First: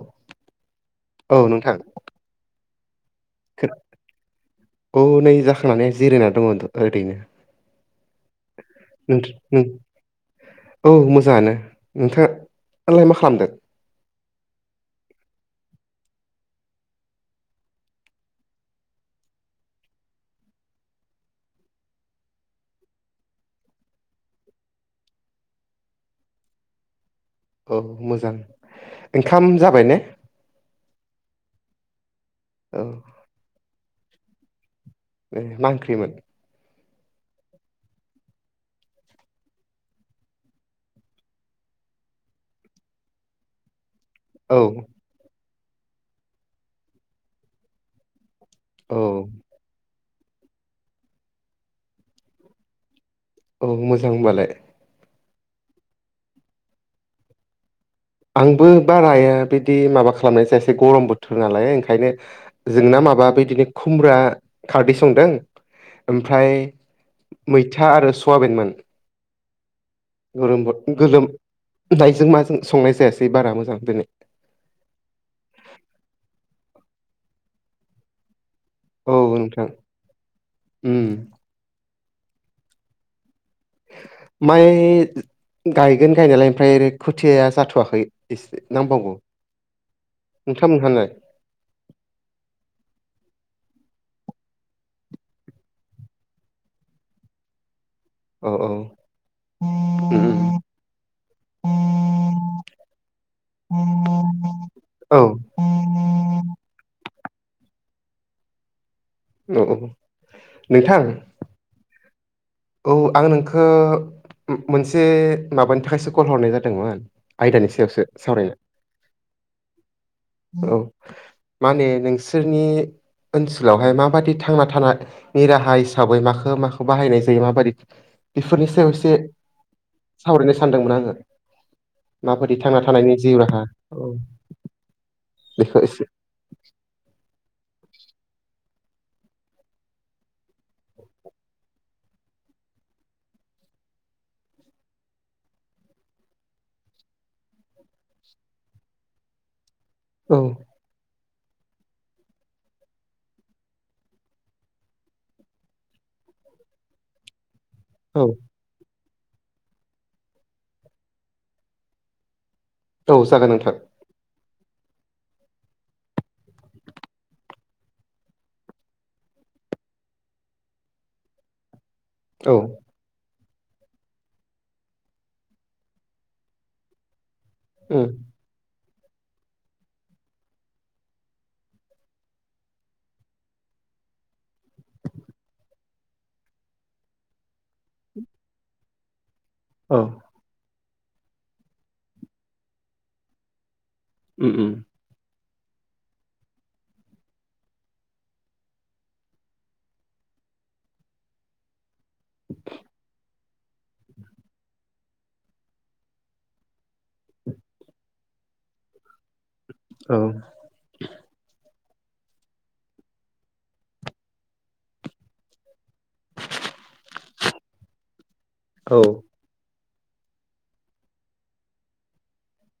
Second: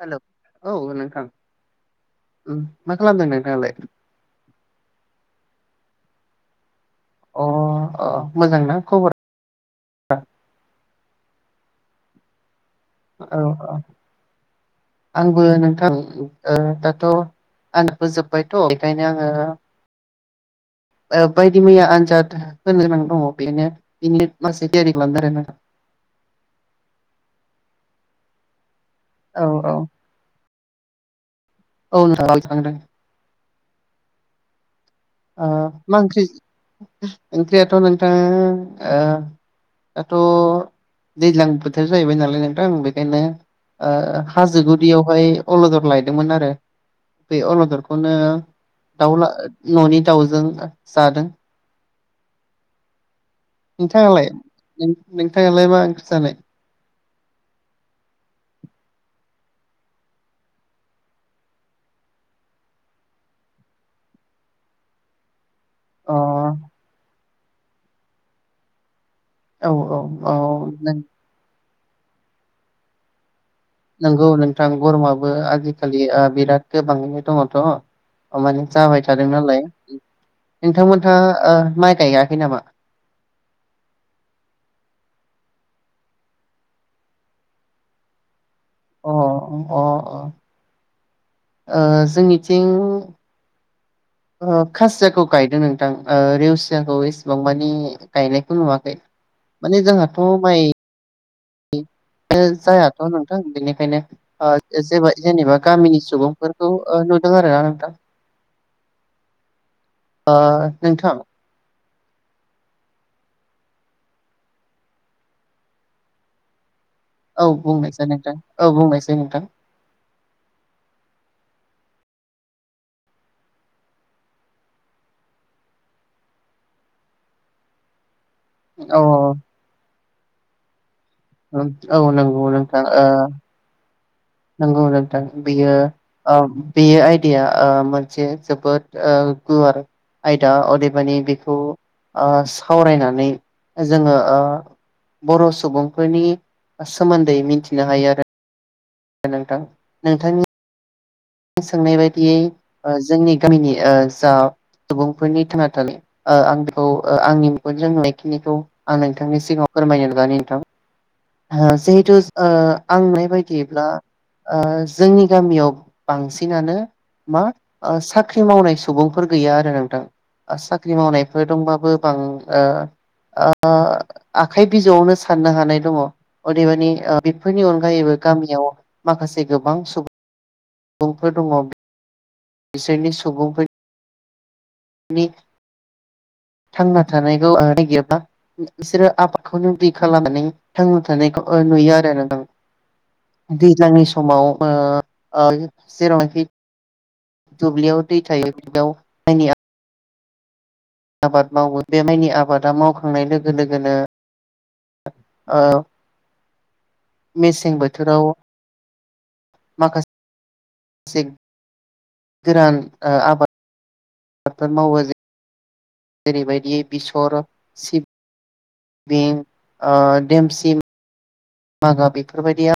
Hello औ नोंथां औ नोंथां उम मा खालामदों नोंथाङालाय? जिरायनानै दङ ओैनो अ अ मोजांना खबर औ मोजाङानो नोंथां औ औ आंबो नोंथां ओ दाथ' आंनबोजोब्बायथ' बेखायनो आङो बायदि मैया आनजाद होनो गोनां दङ बेनो बिनि माखासे थियारि खालामदों आरोना औ मोजां औ ओंखाम जाबाय ने औ [unintelligible] ए मा ओंख्रिमोन ओंख्रियाथ' नोंथां आ दाथ' दैज्लां बोथोर जाहैबाय नालाय नोंथां आं बेखायनो ओ औ हाजो गुदियावहाय अलदद लायदोंमोन आरो बे अलददखौनो औ दाउ ला न'नि दाउजों जादों औ मोजां नोंथाङालाय होनबालाय नों नोंथाङालाय मा ओंख्रि जानाय आंबो बाराया बिदि माबा खालामनाय जायासै गरम बोथोर नालाय ओंखायनो जोंना मा बा बिदिनो खुमब्रा खारदै संदों अ ओमफ्राय मैथा आरो सवाबिनमोन औ औ औ गोलोम गोलोमनायजों माजों संनाय जायासै बारा मोजां दिनै नंगौ नोंथां गरमाबो आजिखालि बिराद गोबांयैनो दङथ' अमाने जाबाय औ थादों नालाय नोंथां उम नोंथांमोनहा ओ माइ गायाखै नामा? माइ गायगोन गायनायालाय ओमफ्राय खोथिया जाथ'वाखै एसे अ नांबावगौ अ अ नोंथांमोनहालाय ओ जोंनिथिं ओ खासियाखौ गायदों नोंथां ओ रेवसियाखौ एसेबां मानि औ गायनायखौ औ नुवाखै माने उम जोंहाथ' माइ जायाथ' नोंथां बेनिखायनो जे औ जेनेबा गामिनि सुबुंफोरखौ नु आरो ना नोंथां औ औ ओ नोंथां औ आं नोंख मोनसे माबानि थाखायसो कल हरनाय जादोंमोन औ आयदानि सायावसो बुंनायसाय नोंथां सावरायनो औ बुंनायसाय नोंथां औ माने नोंसोरनि ओनसोलावहाय माबादि थांना थानायनि राहा हिसाबै माखौ माखौ बाहायनाय जायो ज माबायदि बेफोरनि सायाव औ एसे सावरायनो सानदोंमोन आङो औ नंगौ माबायदि थांना नोंथां ओ थानायनि जिउ राहा औ नंगौ नोंथां बियो बेखौ एसे ओ बे आयदाया ओ मोनसे जोबोद ओ गुवार आयदा अदेबानि बेखौ ओ सावरायनानै जोङो ओ बर' सुबुंफोरनि सोमोन्दै मिथिनो हायो आरो नोंथां औ नोंथांनि आं सोंनाय बायदियै ओ जोंनि गामिनि ओ जा सुबुंफोरनि थांना थानाय ओ आं बेखौ ओ आंनि जों औ बेखिनिखौ आं नोंथांनि सिगाङाव फोरमायनो ननानै नोंथां जिहेथु ओ आं औ नुनाय जागोन नोंथां बादियैब्ला ओ जोंनि गामियाव बांसिनानो मा साख्रि मावनाय सुबुंफोर गैया आरो नोंथां साख्रि मावनायफोर दंबाबो गोबां औ ओ आखाइ बिजौआवनो साननो हानाय दङ अदेबानि ओ बेफोरनि उम अनगायैबो गामियाव माखासे गोबां सुबुं सुबुंफोर दङ बिसोरनि सुबुंफोरनि नि थांना थानायखौ नागिरोबा बिसोरो आबाद बेखौनो बि औ खालामनानै थांना थानायखौ नुयो आरो नोंथां सिगांनि समाव उम उम ओ जेरावनाखि दुब्लियाव दै थायो बियाव मायनिया आबाद मावो बे माइनि आबादा मावखांनाय लोगो लोगोनो ओ मेसें बोथोराव औ माखासे गोरान आबाद आबादफोर मावो जे जेरैबायदि बेसर सिब औ बिं ओ देमसि मागा बेफोरबायदिया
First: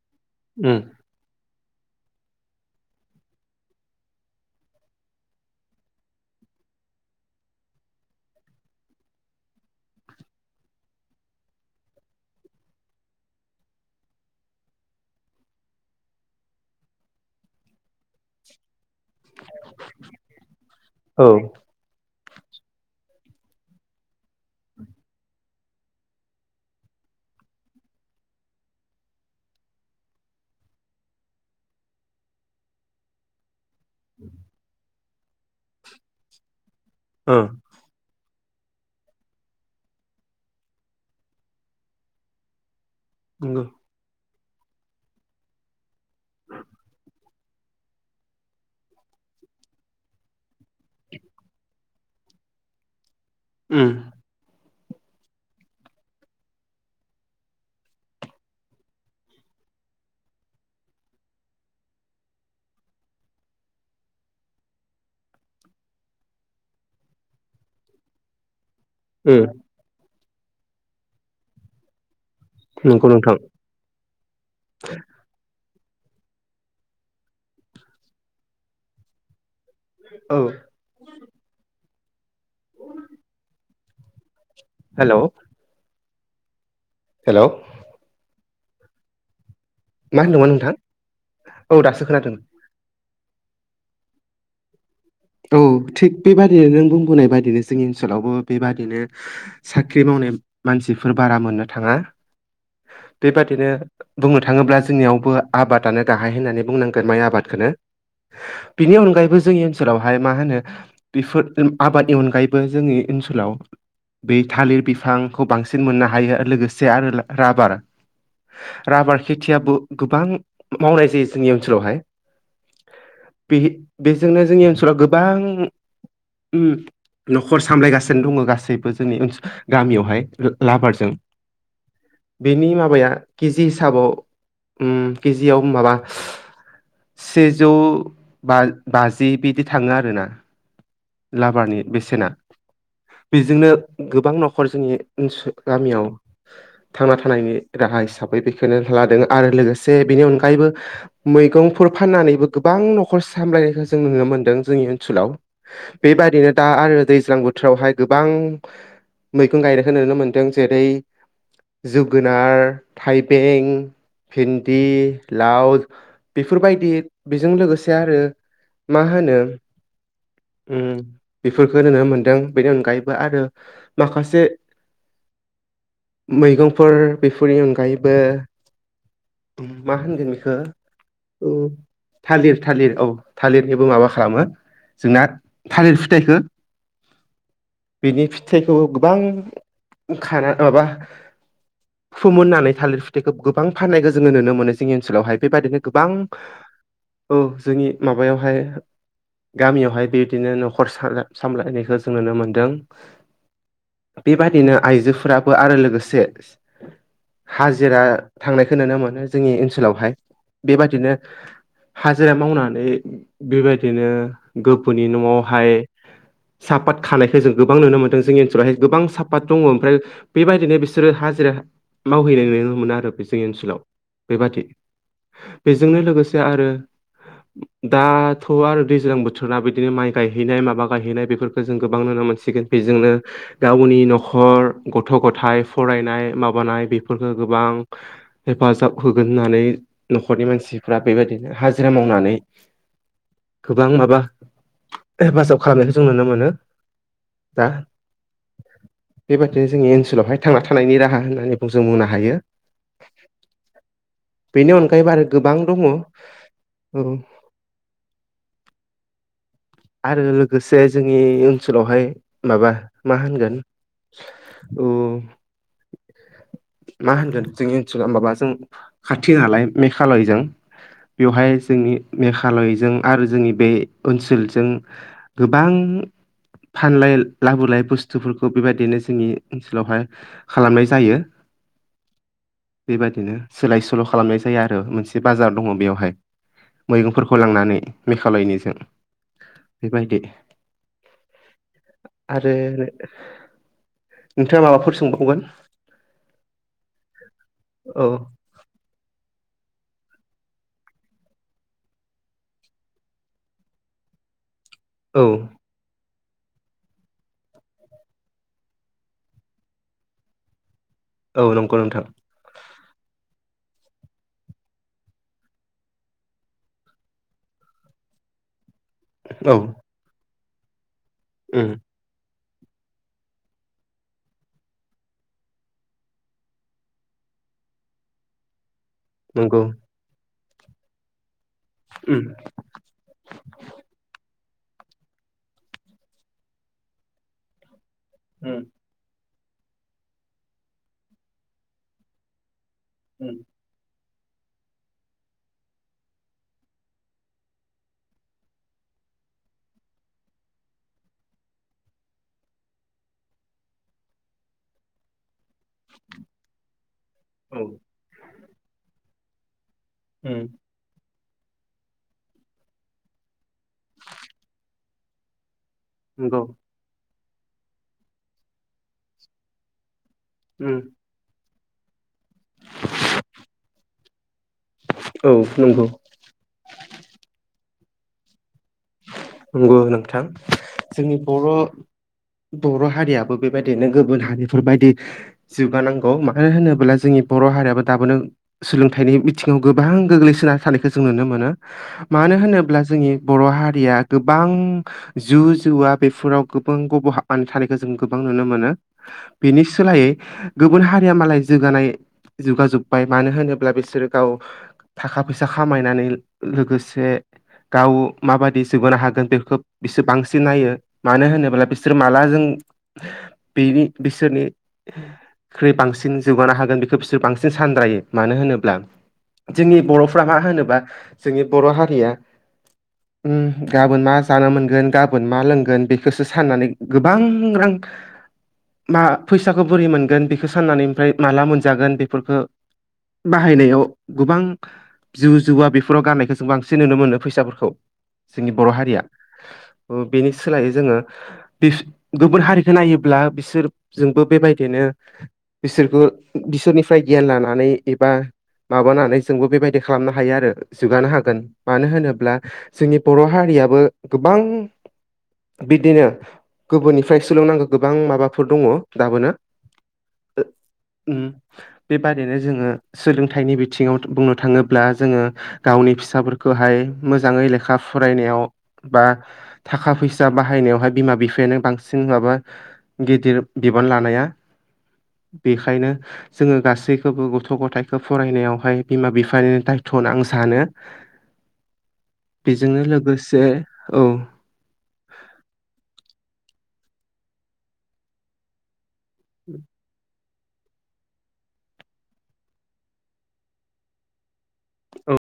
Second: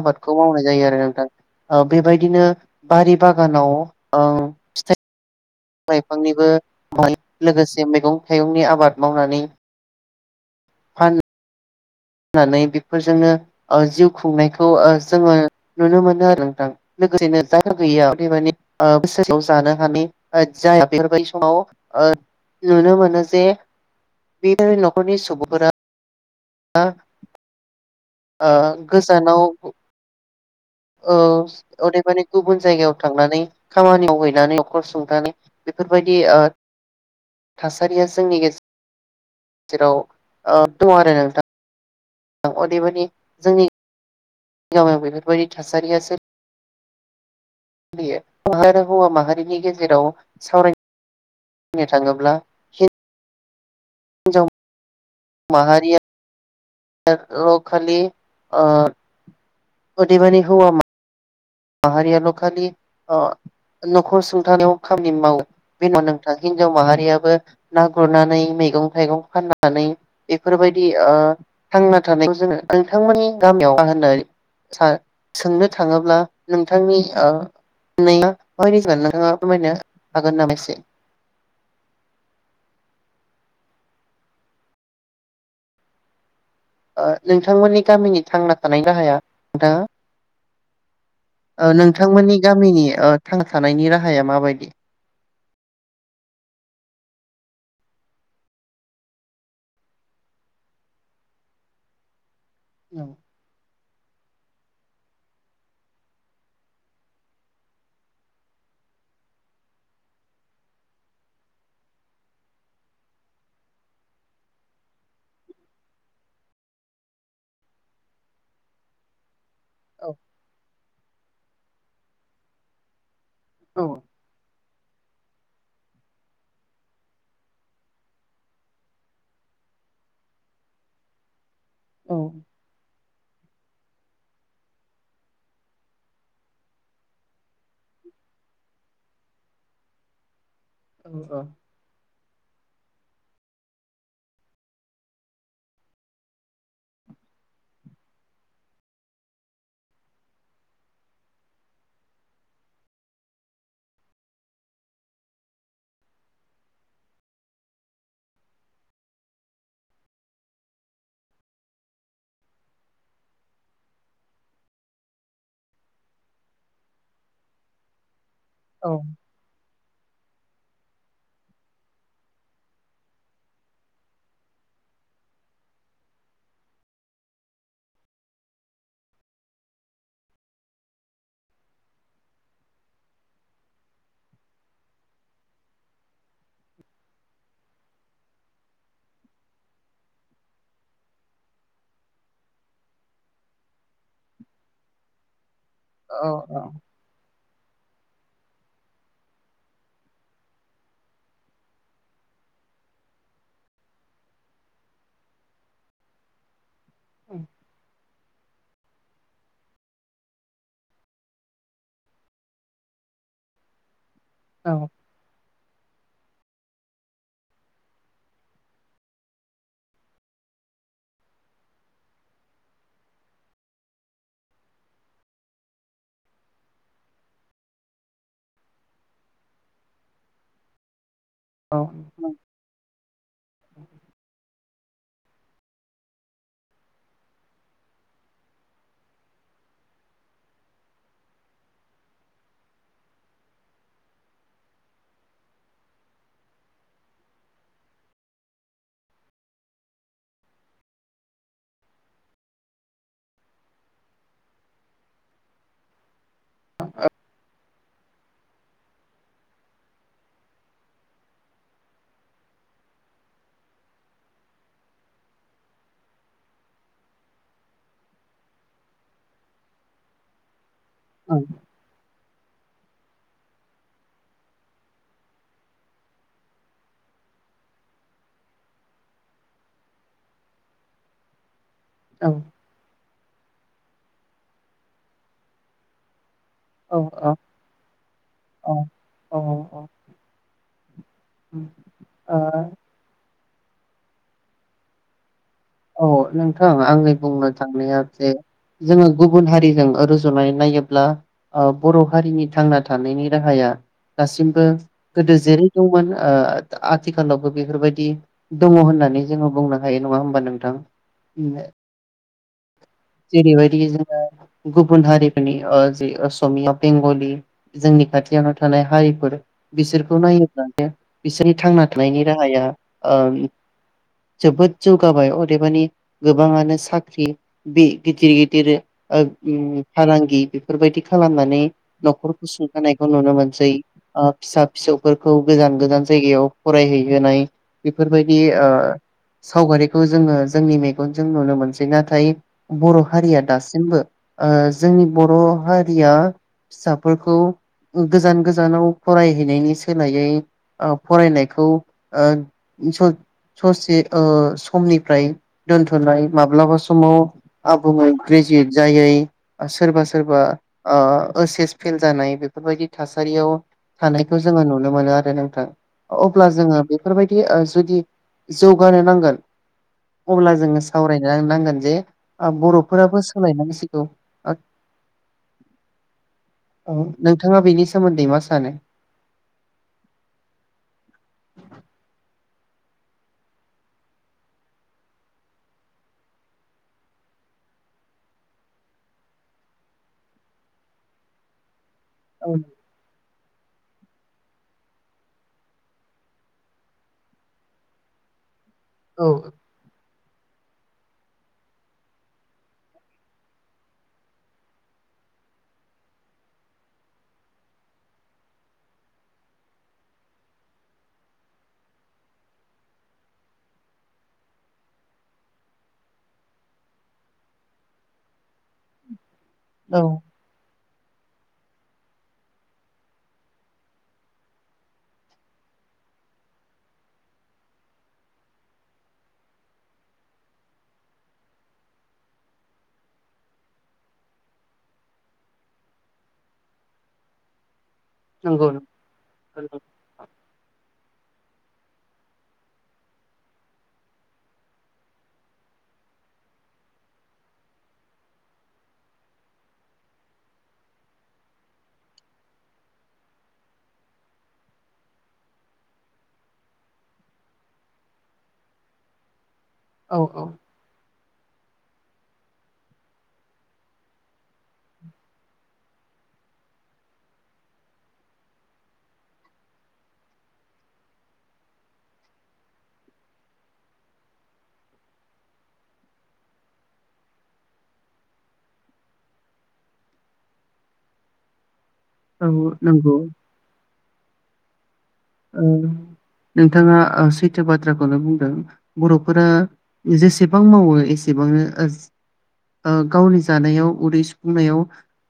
आबादखौ मावनाय उम जायो आरो नोंथां ओ बेबायदिनो बारि बागानाव उम फिथाइ बिफां लाइफांनिबो म लोगोसे मैगं थाइगंनि आबाद मावनानै फान होननानै बेफोरजोंनो ओ जिउ खुंनायखौ ओ जोङो नुनो मोनो आरो नोंथां [unintelligible] बोसोरसेयाव जानो हाने जाया बेफोरबायदि समाव ओ नुनो मोनो जे बेफोर न'खरनि सुबुंफोरा आ आ गोजानाव ओ अदेबानि गुबुन जायगायाव थांनानै खामानियाव हैनानै नखर सुं नानै बेफोरबायदि ओ थासारिया जोंनि गेजे जेराव ओ दं आरो नोंथां अदेबानि नंगो गामियाव बेफोरबायदि थासारियासो बियो आरो हौवा माहारिनि गेजेराव सावराय नो थाङोब्ला हिन उम माहारिया ओ औ खालि ओ अदेबानि हौवा मां माहारियाल' खालि अ न'खर सुंथानायाव खामानि मावो बे नङा नोंथां हि हिनजाव माहारियाबो ना गुरनानै मैगं थाइगं उम फाननानै बेफोरबायदि ओ थांना थानाय जोङो नंगौ नोंथांमोननि नोंथां गामियाव मा होननाय सा सोंनो थाङोब्ला नोंथांनि ओ [unintelligible] नोंथाङा फोरमायनो औ हागोन नामा इसे हेल' ओ हेल' नोंथांमोननि गामिनि थांना थानायनि राहाया नोंथाङा मा होनदोंमोन नोंथां? ओ औ दासो खोनादों नोंथांमोननि गामिनि ओ थांना थानायनि राहाया माबायदि औ थिग बेबादिनो नों बुंबोनाय बादिनो जोंनि ओनसोलावबो बेबादिनो साख्रि माव [unintelligible] मानसिफोर बारा मोननो थाङा औ बेबादिनो बुंनो थाङोब्ला जोंनियावबो आबादानो गाहाय होननानै बुंनांगोन माइ आबादखोनो बिनि अनगायैबो जोंनि ओ सोलावहाय मा होनो बेफो आबादनि अनगायैबो जोंनि ओनसोलाव बे थालिर बिफांखौ बांसिन मोननो हायो लोगोसे आरो राबार रबारखि थियाबो औ गोबां मावनाय जायो जोंनि ओनसोलावहाय बे औ बेजोंनो जोंनि ओनसोलाव गोबां उम न'खर सामलायगासिनो दङ गासैबो जोंनि ओनसो गामियावहाय लाबारजों औ बेनि माबाया केजि हिसाबाव उम केजियाव माबा सेजौ बा बाजि बि बिदि थाङो आरोना लाबारनि बेसेना बेजोंनो गोबां न'खर जोंनि ओनसो गामियाव थांना थानायनि राहा हिसाबै बेखौनो लादों आरो लोगोसे बेनि अनगायैबो मैगंफोर फाननानैबो गोबां न' खर सामलायनायखौ जों नुनो मोनदों जोंनि ओनसोलाव बेबायदिनो दा आरो दैज्लां बोथोरावहाय गोबां मैगं गायनायखौ नुनो मोन्दों जेरै जोगोनार थाइबें भिन्दि लाव बेफोरबायदि बेजों लोगोसे आरो औ मा होनो उम बेफोरखौ नुनो मोनदों बेनि अनगायैबो आरो माखासे मैगंफोर बेफोरनि अनगायैबो मा होनगोन बेखौ उ थालिर थालिर औ थालिरनिबो माबा खालामो जोंना थालिर फिथाइखो बिनि फिथाइखौ गोबां खाना माबा फोमोननानै थालिर फिथाइखौ गोबां फाननायखौ जोङो नुनो मोनो। जोंनि ओनसोलावहाय बेबायदिनो गोबां औ औ जोंनि माबायावहाय गामियावहाय बेबायदिनो न'खर साला सामलायनायखौ जों नुनो मोनदों। बेबादिनो आइजोफोराबो आरो लोगोसे हाजिरा थांनायखौ नुनो मोनो जोंनि ओनसोलावहाय। बेबादिनो हाजिरा मावनानै बेबायदिनो औ गोबुननि न'आवहाय सापात खानायखौ जों गोबां नुनो मोनदों। जोंनि ओनसोलावहाय गोबां साफात दङ। ओमफ्राय बेबायदिनो बिसोरो हाजिरा मावहैनाय नुनो मोनो आरो बे जोंनि ओनसोलाव बेबादि। बेजोंनो लोगोसे आरो दाथ' आरो दैज्लां बोथ थोरना बिदिनो माइ गायहैनाय माबा गायहैनाय बेफ फोरखौ जों गोबां नुनो मोनसिगोन। बेजोंनो गावनि न'खर गथ' गथाय फरायनाय माबानाय बेफोरफोरखौ गोबां हेफाजाब होगोन होननानै न'खरनि मानसिफ्रा बेबायदिनो हाजिरा मावनानै गोबां माबा हेफाजाब खालामनायखौ जों नुनो मोनो। दा बेबादिनो जोंनि ओनसोलावहाय थांना थानायनि राहा होननानै जों बुंनो हायो। बेनि अनगायैबो आरो गोबां दङ। औ [inaudible] आरो लोगोसे जोंनि ओनसोलावहाय माबा मा होनगोन? औ मा होनगोन जोंनि ओनसोलाव माबा जों खाथि नालाय मेघालयजों बेवहाय जोंनि मेघालयजों आरो जोंनि बे ओनसोल जों गोबां फानलाय लाबोलाय बुस्थुफोरखौ बेबायदिनो जोंनि ओनसोलावहाय खालामनाय जायो। औ बेबादिनो सोलाय सोल' खालामनाय जायो आरो, मोनसे बाजार दङ बेवहाय। मैगंफोरखौ लांनानै मेघालयनिजों औ औ बेबायदि ओ आरो नोंथाङा माबाफोर सोंबावगोन? औ नोंथां आंनि बुंनो थांनाया औ जे जोङो गुबुन हारिजों रुजुनानै नायोब्ला ओ बर' हारिनि थांना थानायनि राहाया दासिमबो औ गोदो जेरै दंमोन ओ आथिखालावबो बेफोरबायदि दङ होननानै जोङो बुंनो हायो नङा होमबा नोंथां? औ नंगौ नोंथां। जेरै बायदि जोङो गुबुन हारिफोरनि ओ जि असमिया बेंगलि जोंनि खाथियाव थानाय हारिफोर औ बिसोरखौ नायोब्लानो बिसोरनि उम थांना थानायनि राहाया ओ जोबोद जौगाबाय। अदेबानि गोबाङानो साख्रि बे गिदिर गिदिर नंगौ ओ फालांगि बेफोरबायदि खालामना नै उम न'खरखौ सुथानायखौ नुनो मोनसै। फिसा फिसौफोरखौ गोजान गोजान जायगायाव फरायहैहोनाय बेफोरबायदि उम ओ सावगारिखौ जोङो जोंनि मेगनजों नुनो मोनसै। नाथाय बर' उम हारिया दासिमबो ओ जोंनि बर' हारिया फिसाफोरखौ गोजान गोजानाव फरायहैनायनि सोलायै ओ फरायनायखौ ओ स' ससे ओ समनि फ्राय दोनथ'नाय माब्लाबा समाव औ आबुङै ग्रेजुयेट जायै। सोरबा सोरबा उम ओ ओस एस फेल जानाय बेफोरबायदि थासारियाव थानायखौ जोङो नुनो मोनो आरो नोंथां। नंगौ अब्ला जोङो बेफोरबायदि ओ जुदि जौगानो नांगोन। अब्ला उम जोङो सावरायनो नांगोन जे ओ बर'फोराबो सोलाय नांसिगौ। औ नंगौ औ नोंथाङा बेनि सोमोन्दै मा सानो नंगौ नोंथां जोंनि बर' बर' हारियाबो बेबायदिनो गुबुन हारिफोरबायदि जौगानांगौ मानो होनोब्ला जोंनि बर' हारियाबो दाबोनो सोलोंथाइनि बिथिङाव गोबां गोग्लैसोना थानायखौ जों नुनो मोनो मानो औ होनोब्ला जोंनि बर' हारि हारिया गोबां जौ जुवा बेफोराव गोबां गब'हाबनानै थानायखौ जों गोबां नुनो मोनो औ बेनि सोलायै गुबुन हारिया मालाय जौगानाय जौगाजोब्बाय मानो होनोब्ला बिसोरो गाव थाखा फैसा खामायनानै लोगोसे गाव माबादि जौगानो हागोन बेखौ बिसोर बांसिन नायो मानो होनोब्ला बिसोर माला जों बे बि बिसोरनि ख्रुइ बांसिन जौगानो हागोन बेखौ बिसोर बांसिन सानद्रायो मानो होनोब्ला जोंनि औ बर'फ्रा मा होनोबा जोंनि बर' हारिया गाबोन मा जानो मोनगोन गाबोन मा लोंगोन बेखौसो साननानै गोबां रां मा फैसाखौ बोरै मोनगोन बेखौ साननानै ओमफ्राय माला मोनजागोन बेफोरखौ बाहायनायाव गोबां जौ जुवा बेफोराव गाननायखौ जों बांसिन नुनो मोनो फैसाफोरखौ जोंनि नंगौ बर' नोंथां। हारिया बेनि सोलायै जोङो गुबुन हारिखौ नायोब्ला बिसोरजोंबो बेबायदिनो बिसोरखौ बिसोरनिफ्राय गियान लानानै एबा माबानानै जोंबो बेबायदि खालामनो हायो आरो जौगानो हागोन मानो होनोब्ला जोंनि बर' हारियाबो गोबां बिदिनो गुबुननिफ्राइ सोलोंनांगौ गोबां माबाफोर दङ दाबोनो औ ओ औ ओम बेबादिनो जोङो सोलोंथाइनि बिथिङाव बुंनो थाङोब्ला जोङो गावनि फिसाफोरखौ खौहाय मोजाङै लेखा फरायनायाव बा थाखा फैसा बाहायनायावहाय बिमा बिफायानो बांसिन माबा गिदिर बिबान लानाया बेखायनो जोङो गासैखौबो गथ' गथाइखौ फरायनायावहाय बिमा बिफानि दायथ' गोनां सानो औ बेजोंनो नंगौ लोगोसे औ ओ नोंथाङा सैथो बाथ्राखौनो बुंदों बर'फोरा जेसे जेसेबां मावो एसेबांनो ओ गावनि जानायाव उदै सुफुंनायाव औ